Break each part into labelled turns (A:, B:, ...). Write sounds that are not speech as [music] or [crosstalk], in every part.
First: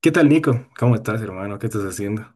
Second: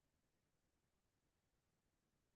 A: ¿Qué tal, Nico? ¿Cómo estás, hermano? ¿Qué estás haciendo?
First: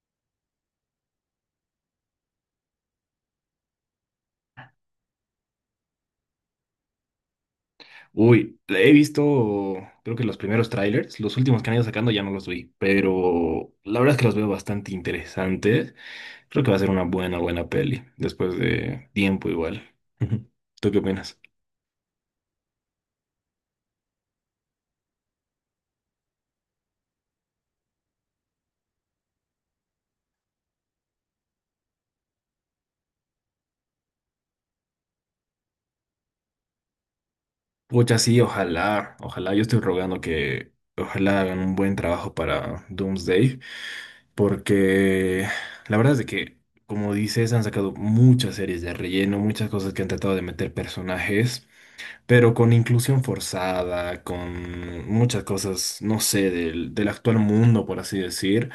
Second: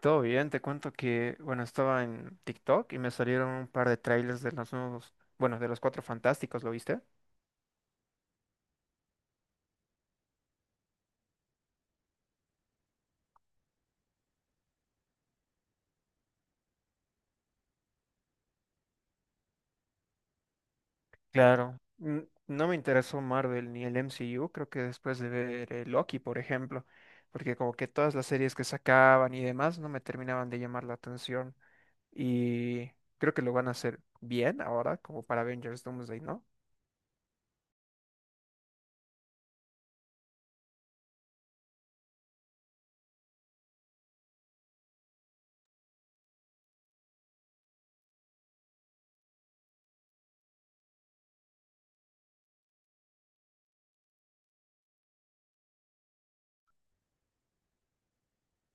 B: Todo bien, te cuento que, bueno, estaba en TikTok y me salieron un par de trailers de los nuevos, bueno, de los Cuatro Fantásticos, ¿lo viste?
A: Uy, he visto, creo que los primeros trailers, los últimos que han ido sacando ya no los vi, pero la verdad es que los veo bastante interesantes. Creo que va a ser una buena peli, después de tiempo igual. [laughs] ¿Tú qué opinas?
B: Claro. No me interesó Marvel ni el MCU, creo que después de ver Loki, por ejemplo, porque como que todas las series que sacaban y demás no me terminaban de llamar la atención y creo que lo van a hacer bien ahora, como para Avengers Doomsday, ¿no?
A: Pucha, sí, ojalá, yo estoy rogando que ojalá hagan un buen trabajo para Doomsday, porque la verdad es de que, como dices, han sacado muchas series de relleno, muchas cosas que han tratado de meter personajes, pero con inclusión forzada, con muchas cosas, no sé, del actual mundo, por así decir,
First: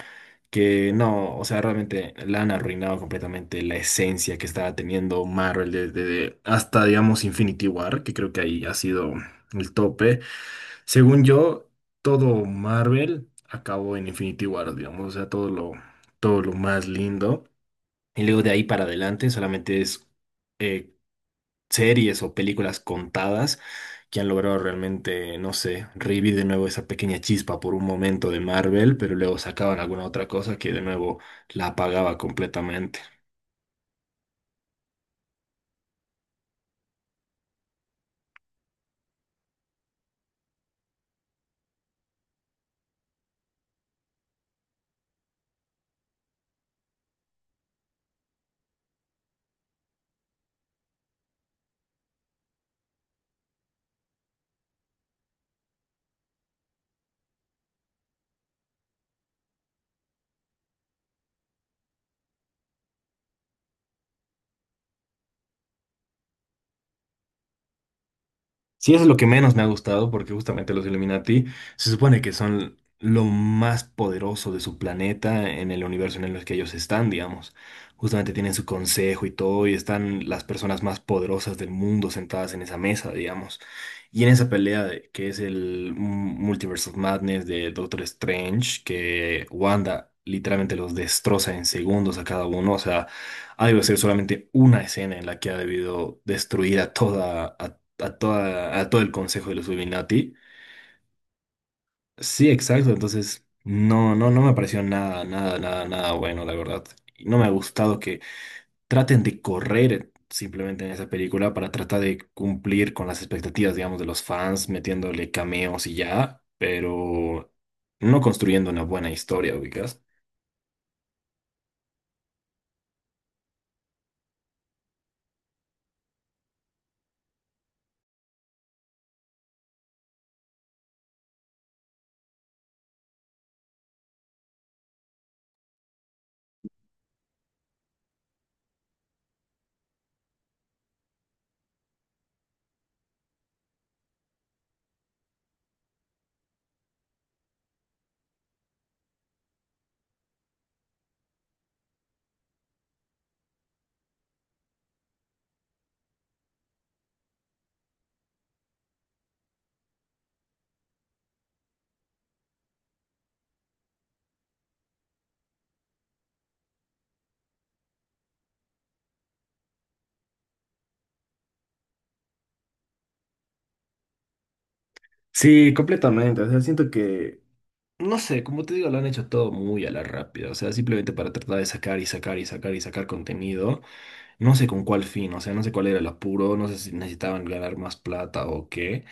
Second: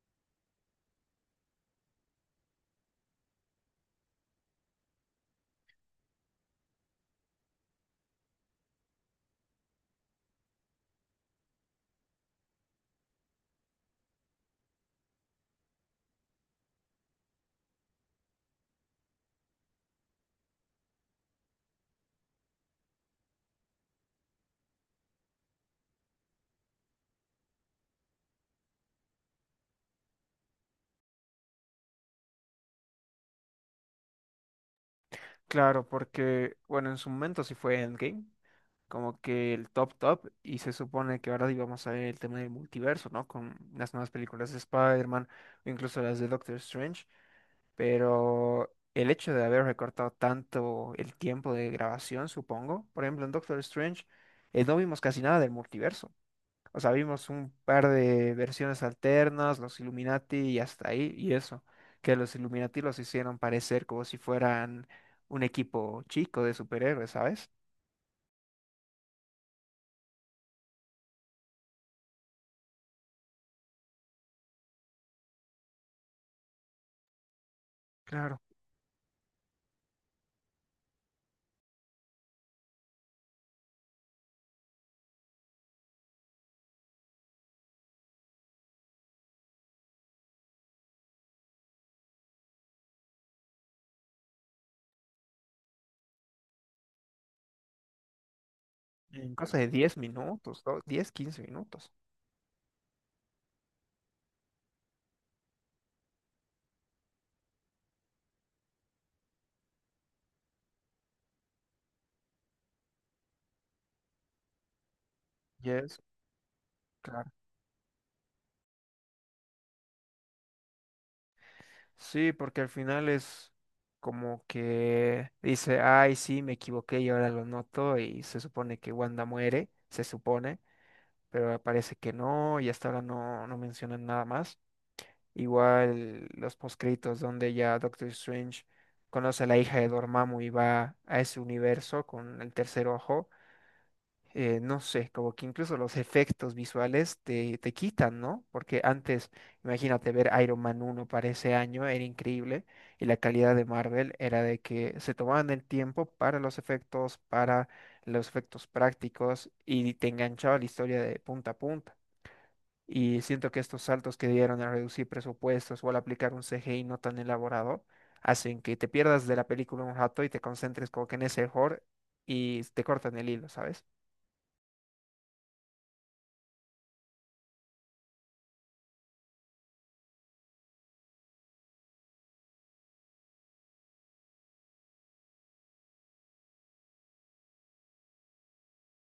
A: que no, o sea, realmente la han arruinado completamente la esencia que estaba teniendo Marvel desde hasta, digamos, Infinity War, que creo que ahí ha sido el tope. Según yo, todo Marvel acabó en Infinity War, digamos, o sea, todo lo más lindo. Y luego de ahí para adelante solamente es eh, series o películas contadas que han logrado realmente, no sé, revivir de nuevo esa pequeña chispa por un momento de Marvel, pero luego sacaban alguna otra cosa que de nuevo la apagaba completamente.
B: Claro, porque, bueno, en su momento sí fue Endgame, como que el top top, y se supone que ahora íbamos a ver el tema del multiverso, ¿no? Con las nuevas películas de Spider-Man, o incluso las de Doctor Strange, pero el hecho de haber recortado tanto el tiempo de grabación, supongo, por ejemplo, en Doctor Strange, no vimos casi nada del multiverso. O sea, vimos un par de versiones alternas, los Illuminati y hasta ahí, y eso, que los Illuminati los hicieron parecer como si fueran un equipo chico de superhéroes, ¿sabes?
A: Sí, eso es lo que menos me ha gustado, porque justamente los Illuminati se supone que son lo más poderoso de su planeta en el universo en el que ellos están, digamos. Justamente
B: Claro.
A: tienen su consejo y todo, y están las personas más poderosas del mundo sentadas en esa mesa, digamos. Y en esa que es el Multiverse of Madness de Doctor Strange, que Wanda literalmente los destroza en segundos a cada uno, o sea, ha debido ser solamente una escena en la que ha debido destruir a toda, a, toda, a todo el
B: En
A: consejo de
B: cosa
A: los
B: de 10
A: Illuminati.
B: minutos, ¿no? 10, 15 minutos.
A: Sí, exacto, entonces no, no, no me pareció nada bueno, la verdad. Y no me ha gustado que traten de correr simplemente en esa película para tratar de cumplir con las expectativas, digamos, de los fans, metiéndole
B: Y
A: cameos y
B: es,
A: ya,
B: claro.
A: pero no construyendo una buena historia, ubicas.
B: Sí, porque al final es como que dice, ay, sí, me equivoqué y ahora lo noto, y se supone que Wanda muere, se supone, pero parece que no, y hasta ahora no, no mencionan nada más. Igual los poscritos donde ya Doctor Strange conoce a la hija de Dormammu y va a ese universo con el tercer ojo. No sé, como que incluso los efectos visuales te quitan, ¿no? Porque antes, imagínate ver Iron Man uno para ese año, era increíble, y la calidad de Marvel era de que se tomaban el tiempo para los efectos prácticos, y te enganchaba la historia de punta a punta. Y siento que estos saltos que dieron al reducir presupuestos o al aplicar un CGI no tan elaborado hacen que te pierdas de la película un rato y te concentres como que en ese horror y te cortan el hilo, ¿sabes?
A: Sí, completamente. O sea, siento que no sé, como te digo, lo han hecho todo muy a la rápida, o sea, simplemente para tratar de sacar y sacar y sacar y sacar contenido. No sé con cuál fin, o sea, no sé cuál era el apuro, no sé si necesitaban ganar más plata o qué,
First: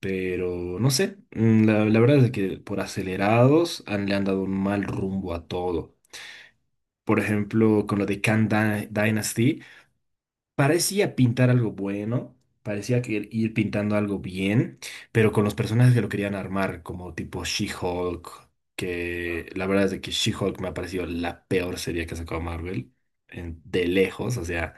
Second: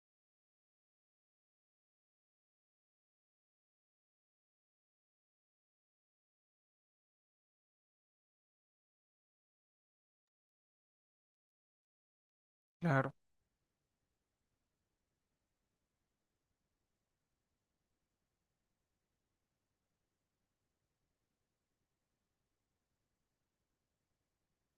A: pero no sé, la verdad es que por acelerados han, le han dado un mal rumbo a todo. Por ejemplo, con lo de Dynasty. Parecía pintar algo bueno, parecía
B: Claro.
A: que ir pintando algo bien, pero con los personajes que lo querían armar, como tipo She-Hulk, que la verdad es de que She-Hulk me ha parecido la peor serie que ha sacado Marvel, de lejos, o sea,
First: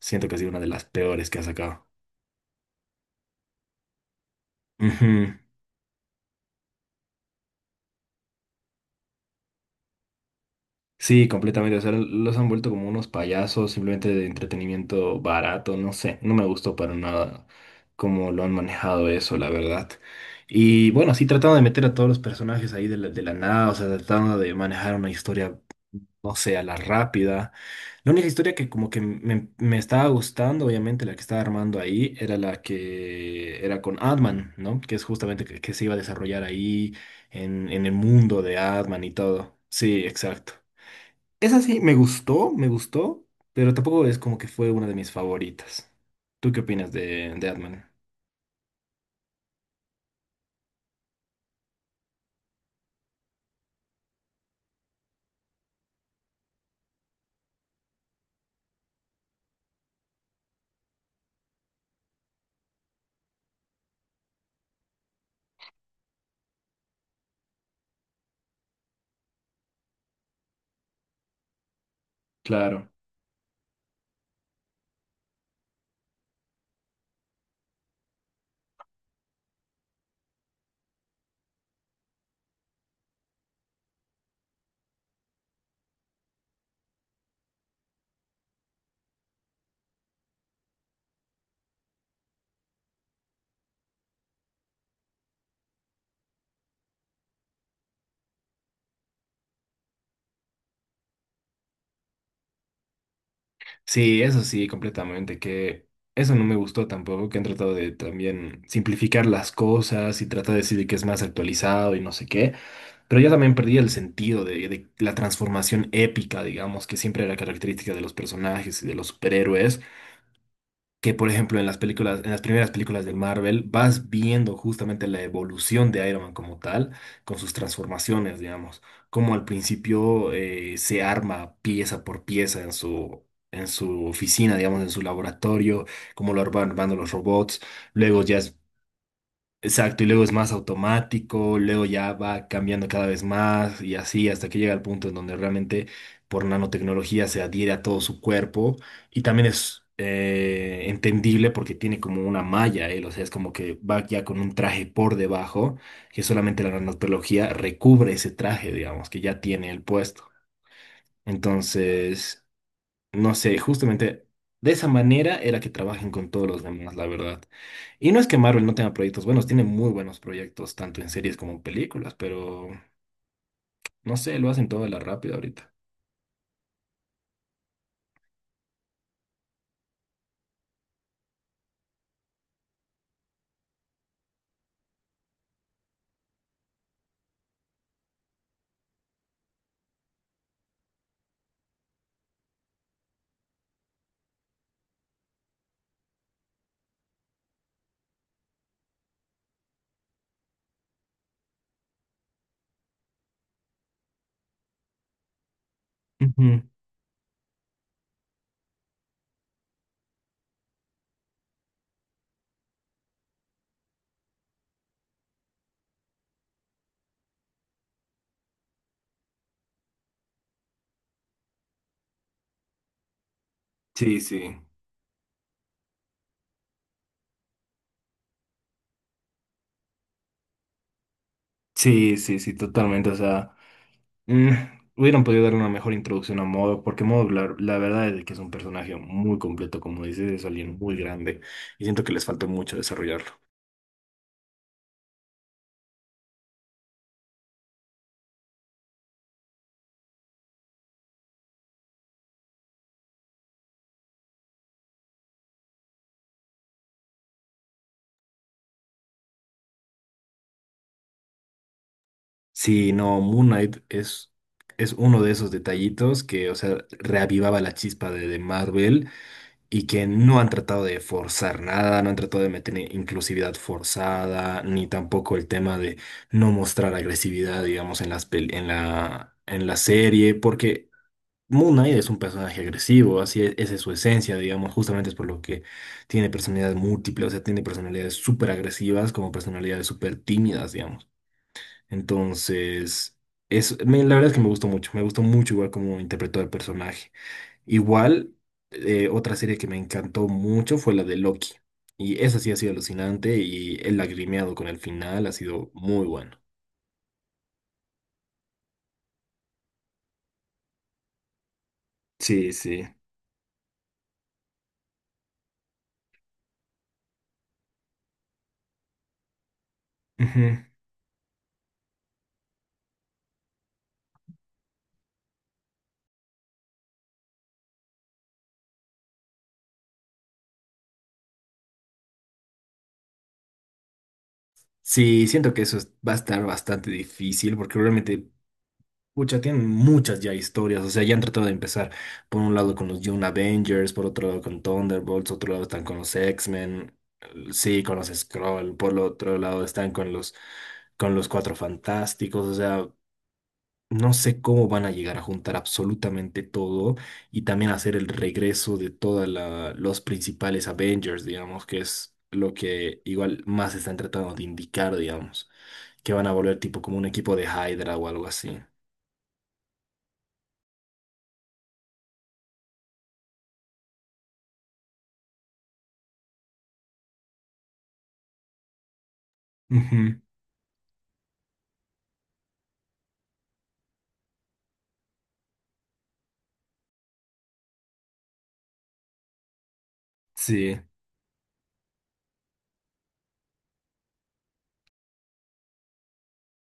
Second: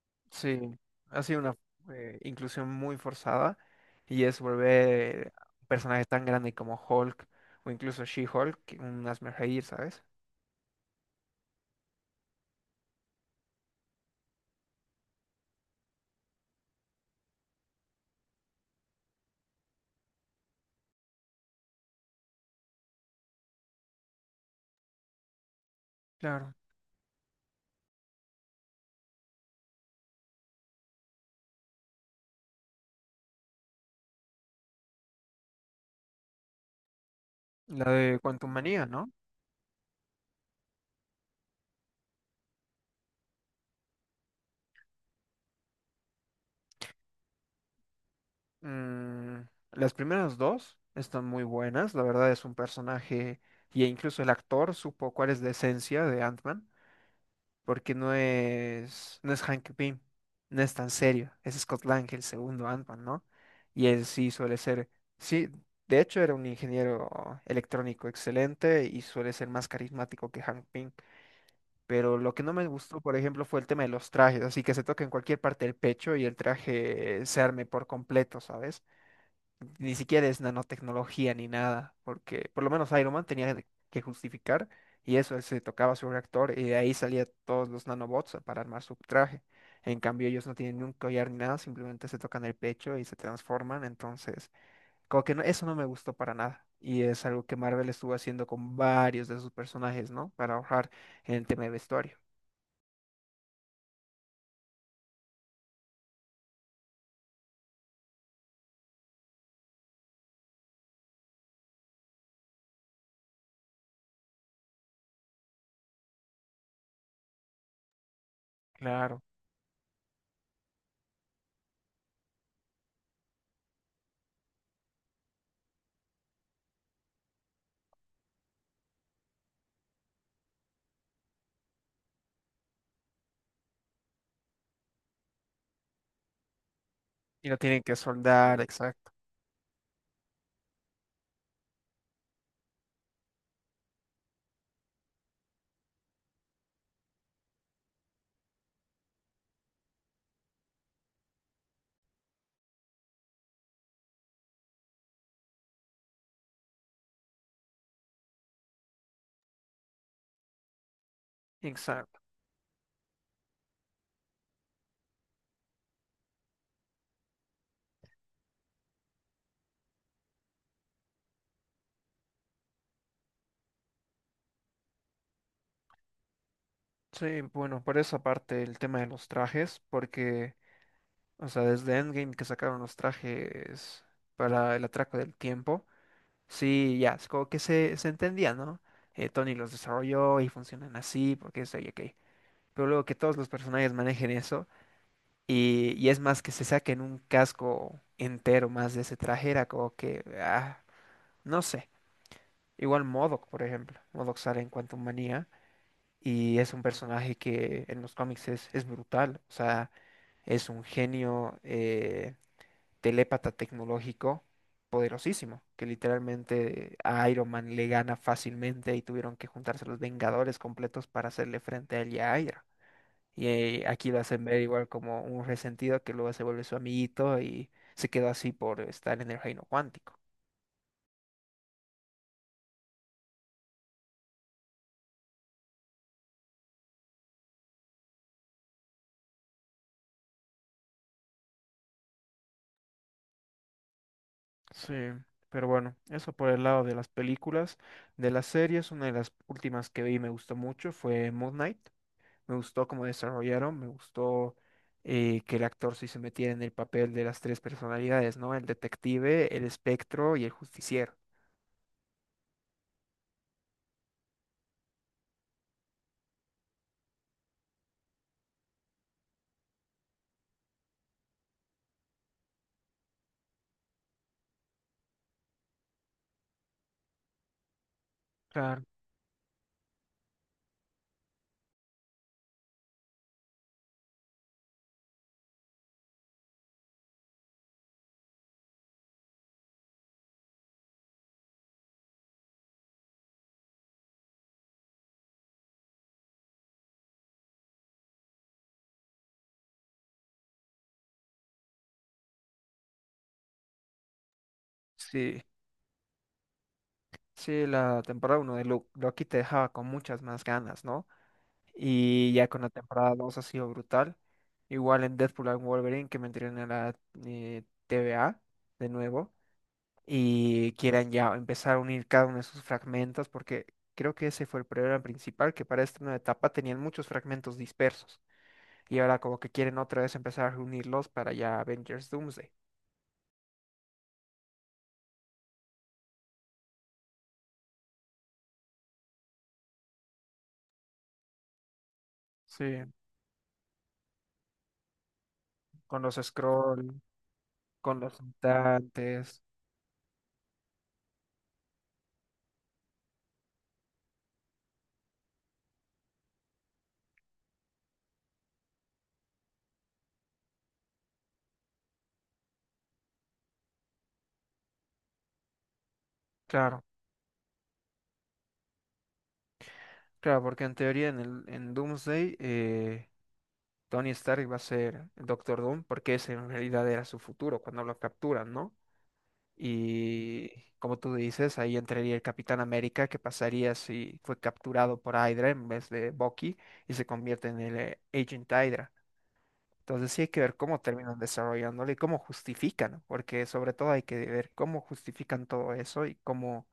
A: siento que ha sido una de
B: Sí,
A: las
B: ha
A: peores que
B: sido
A: ha
B: una
A: sacado.
B: inclusión muy forzada y es volver
A: Ujú.
B: a un personaje tan grande como Hulk o incluso She-Hulk, que un hazme reír, ¿sabes?
A: Sí, completamente. O sea, los han vuelto como unos payasos, simplemente de entretenimiento barato, no sé. No me gustó para nada cómo lo han manejado eso, la verdad. Y bueno, sí, tratando de meter a todos los personajes ahí de la nada, o sea, tratando de manejar una historia, no
B: Claro.
A: sé, a la rápida. La única historia que como que me estaba gustando, obviamente, la que estaba armando ahí, era la que era con Adman, ¿no? Que es justamente que se iba a desarrollar ahí en
B: La
A: el
B: de
A: mundo
B: Quantum
A: de
B: Manía,
A: Adman
B: ¿no?
A: y todo. Sí, exacto. Esa sí, me gustó, pero tampoco es como que fue una de mis favoritas. ¿Tú qué opinas de Ant-Man?
B: Mm, las primeras dos están muy buenas, la verdad es un personaje y incluso el actor supo cuál es la esencia de Ant-Man, porque no es, no es Hank Pym, no es tan serio, es Scott Lang, el segundo Ant-Man, ¿no? Y él sí suele ser, sí, de hecho era un ingeniero electrónico excelente y suele ser más carismático que Hank Pym, pero lo que no me
A: Claro.
B: gustó, por ejemplo, fue el tema de los trajes, así que se toca en cualquier parte del pecho y el traje se arme por completo, ¿sabes? Ni siquiera es nanotecnología ni nada, porque por lo menos Iron Man tenía que justificar y eso, él se tocaba su reactor y de ahí salía todos los nanobots para armar su traje. En cambio, ellos no tienen ni un collar ni nada, simplemente se tocan el pecho y se transforman, entonces, como que no, eso no me gustó para nada. Y es algo que Marvel estuvo haciendo con varios de sus personajes, ¿no? Para ahorrar en el tema de vestuario.
A: Sí, eso sí, completamente, que eso no me gustó tampoco, que han tratado de también simplificar las cosas y tratar de decir que es más actualizado y no sé qué, pero yo también perdí el sentido de la transformación épica, digamos, que siempre era característica de los personajes y de los
B: Claro.
A: superhéroes, que por ejemplo en las películas, en las primeras películas de Marvel, vas viendo justamente la evolución de Iron Man como tal, con sus transformaciones, digamos, como al principio se arma pieza por pieza en en su oficina, digamos, en su laboratorio, cómo lo van armando los
B: Y lo
A: robots,
B: tienen que
A: luego ya es
B: soldar, exacto.
A: exacto, y luego es más automático, luego ya va cambiando cada vez más y así hasta que llega al punto en donde realmente por nanotecnología se adhiere a todo su cuerpo y también es entendible porque tiene como una malla, él, o sea, es como que va ya con un traje por debajo que solamente la nanotecnología recubre ese traje, digamos, que ya tiene el puesto.
B: Exacto.
A: Entonces, no sé, justamente de esa manera era que trabajen con todos los demás, la verdad. Y no es que Marvel no tenga proyectos buenos, tiene muy buenos proyectos, tanto en series como en películas, pero no sé, lo hacen todo a la rápida ahorita.
B: Sí, bueno, por esa parte el tema de los trajes, porque o sea, desde Endgame que sacaron los trajes para el atraco del tiempo. Sí, ya, es como que se entendía, ¿no? Tony los desarrolló y funcionan así, porque es ok. Pero luego que todos los personajes manejen eso, y es más que se saquen un casco entero más de ese traje, era como que, ah, no sé. Igual MODOK, por ejemplo. MODOK sale en Quantum Manía, y
A: Ujú.
B: es un personaje que en los cómics es brutal. O sea, es un genio. Telépata tecnológico poderosísimo, que literalmente a Iron Man le gana fácilmente y tuvieron que juntarse los Vengadores completos para hacerle frente a él y a Hydra. Y aquí
A: Sí,
B: lo hacen
A: sí,
B: ver igual como un resentido que luego se vuelve su amiguito y se quedó así por estar en el reino cuántico.
A: sí, totalmente. O sea, mm, hubieran podido dar una mejor introducción a Modo, porque Modo, la verdad es que es un personaje muy completo, como dices, es alguien muy grande, y siento que les faltó mucho desarrollarlo.
B: Sí, pero bueno, eso por el lado de las películas. De las series, una de las últimas que vi y me gustó mucho fue Moon Knight. Me gustó cómo desarrollaron, me gustó que el actor sí se metiera en el papel de las tres personalidades, ¿no? El detective, el espectro y el justiciero.
A: Sí, no, Moon Knight es uno de esos detallitos que, o sea, reavivaba la chispa de Marvel y que no han tratado de forzar nada, no han tratado de meter inclusividad forzada, ni tampoco el tema de no mostrar agresividad, digamos, en en
B: Claro.
A: en la serie, porque Moon Knight es un personaje agresivo, así es, esa es su esencia, digamos, justamente es por lo que tiene personalidades múltiples, o sea, tiene personalidades súper agresivas como personalidades súper tímidas, digamos. Entonces, la verdad es que me gustó mucho igual cómo interpretó el personaje. Igual, otra serie que me encantó mucho fue la de Loki. Y esa sí ha sido alucinante y el lagrimeado con el final ha
B: Sí,
A: sido muy bueno.
B: sí, la temporada uno de Loki te dejaba con muchas más ganas, ¿no? Y ya
A: Sí,
B: con la
A: sí.
B: temporada 2 ha sido brutal. Igual en Deadpool and Wolverine que me entrené en la TVA de nuevo.
A: Ujú.
B: Y quieran ya empezar a unir cada uno de sus fragmentos, porque creo que ese fue el problema principal, que para esta nueva etapa tenían muchos fragmentos dispersos y ahora como que quieren otra vez empezar a reunirlos para ya Avengers Doomsday.
A: Sí, siento que va a estar bastante difícil porque realmente pucha, tienen muchas ya historias, o sea, ya han tratado de empezar por un
B: Sí,
A: lado con los Young Avengers, por otro lado con Thunderbolts, otro lado están con
B: con
A: los
B: los
A: X-Men,
B: scroll,
A: sí, con
B: con
A: los
B: los
A: Skrull, por el otro
B: mutantes,
A: lado están con con los Cuatro Fantásticos, o sea, no sé cómo van a llegar a juntar absolutamente todo y también hacer el regreso de todos los principales Avengers, digamos, que es lo que igual más están tratando de indicar, digamos, que van a volver tipo
B: claro,
A: como un equipo de Hydra o algo así.
B: claro, porque en teoría en Doomsday Tony Stark va a ser el Doctor Doom, porque ese en realidad era su futuro cuando lo capturan, ¿no?
A: Ujú.
B: Y como tú dices, ahí entraría el Capitán América, que pasaría si fue capturado por Hydra en vez de Bucky y se convierte en el Agent Hydra. Entonces sí hay que ver
A: Sí,
B: cómo terminan desarrollándolo y cómo justifican, ¿no? Porque sobre todo hay que ver cómo justifican todo eso y cómo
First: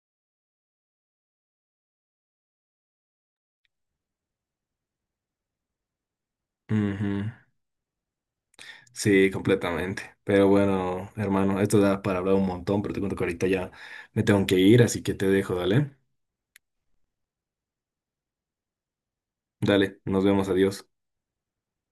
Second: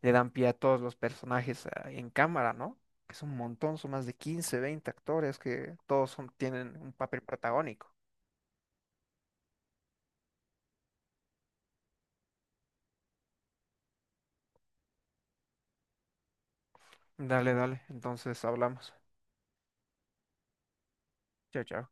B: le dan pie a todos los personajes en cámara, ¿no? Que es un montón, son más de 15 20 actores que todos tienen un papel
A: ujú,
B: protagónico.
A: sí, completamente. Pero bueno, hermano, esto da para hablar un montón, pero te cuento que ahorita ya me tengo que ir, así que te dejo, dale.
B: Dale, dale, entonces hablamos.
A: Dale, nos vemos, adiós.
B: Chao, chao.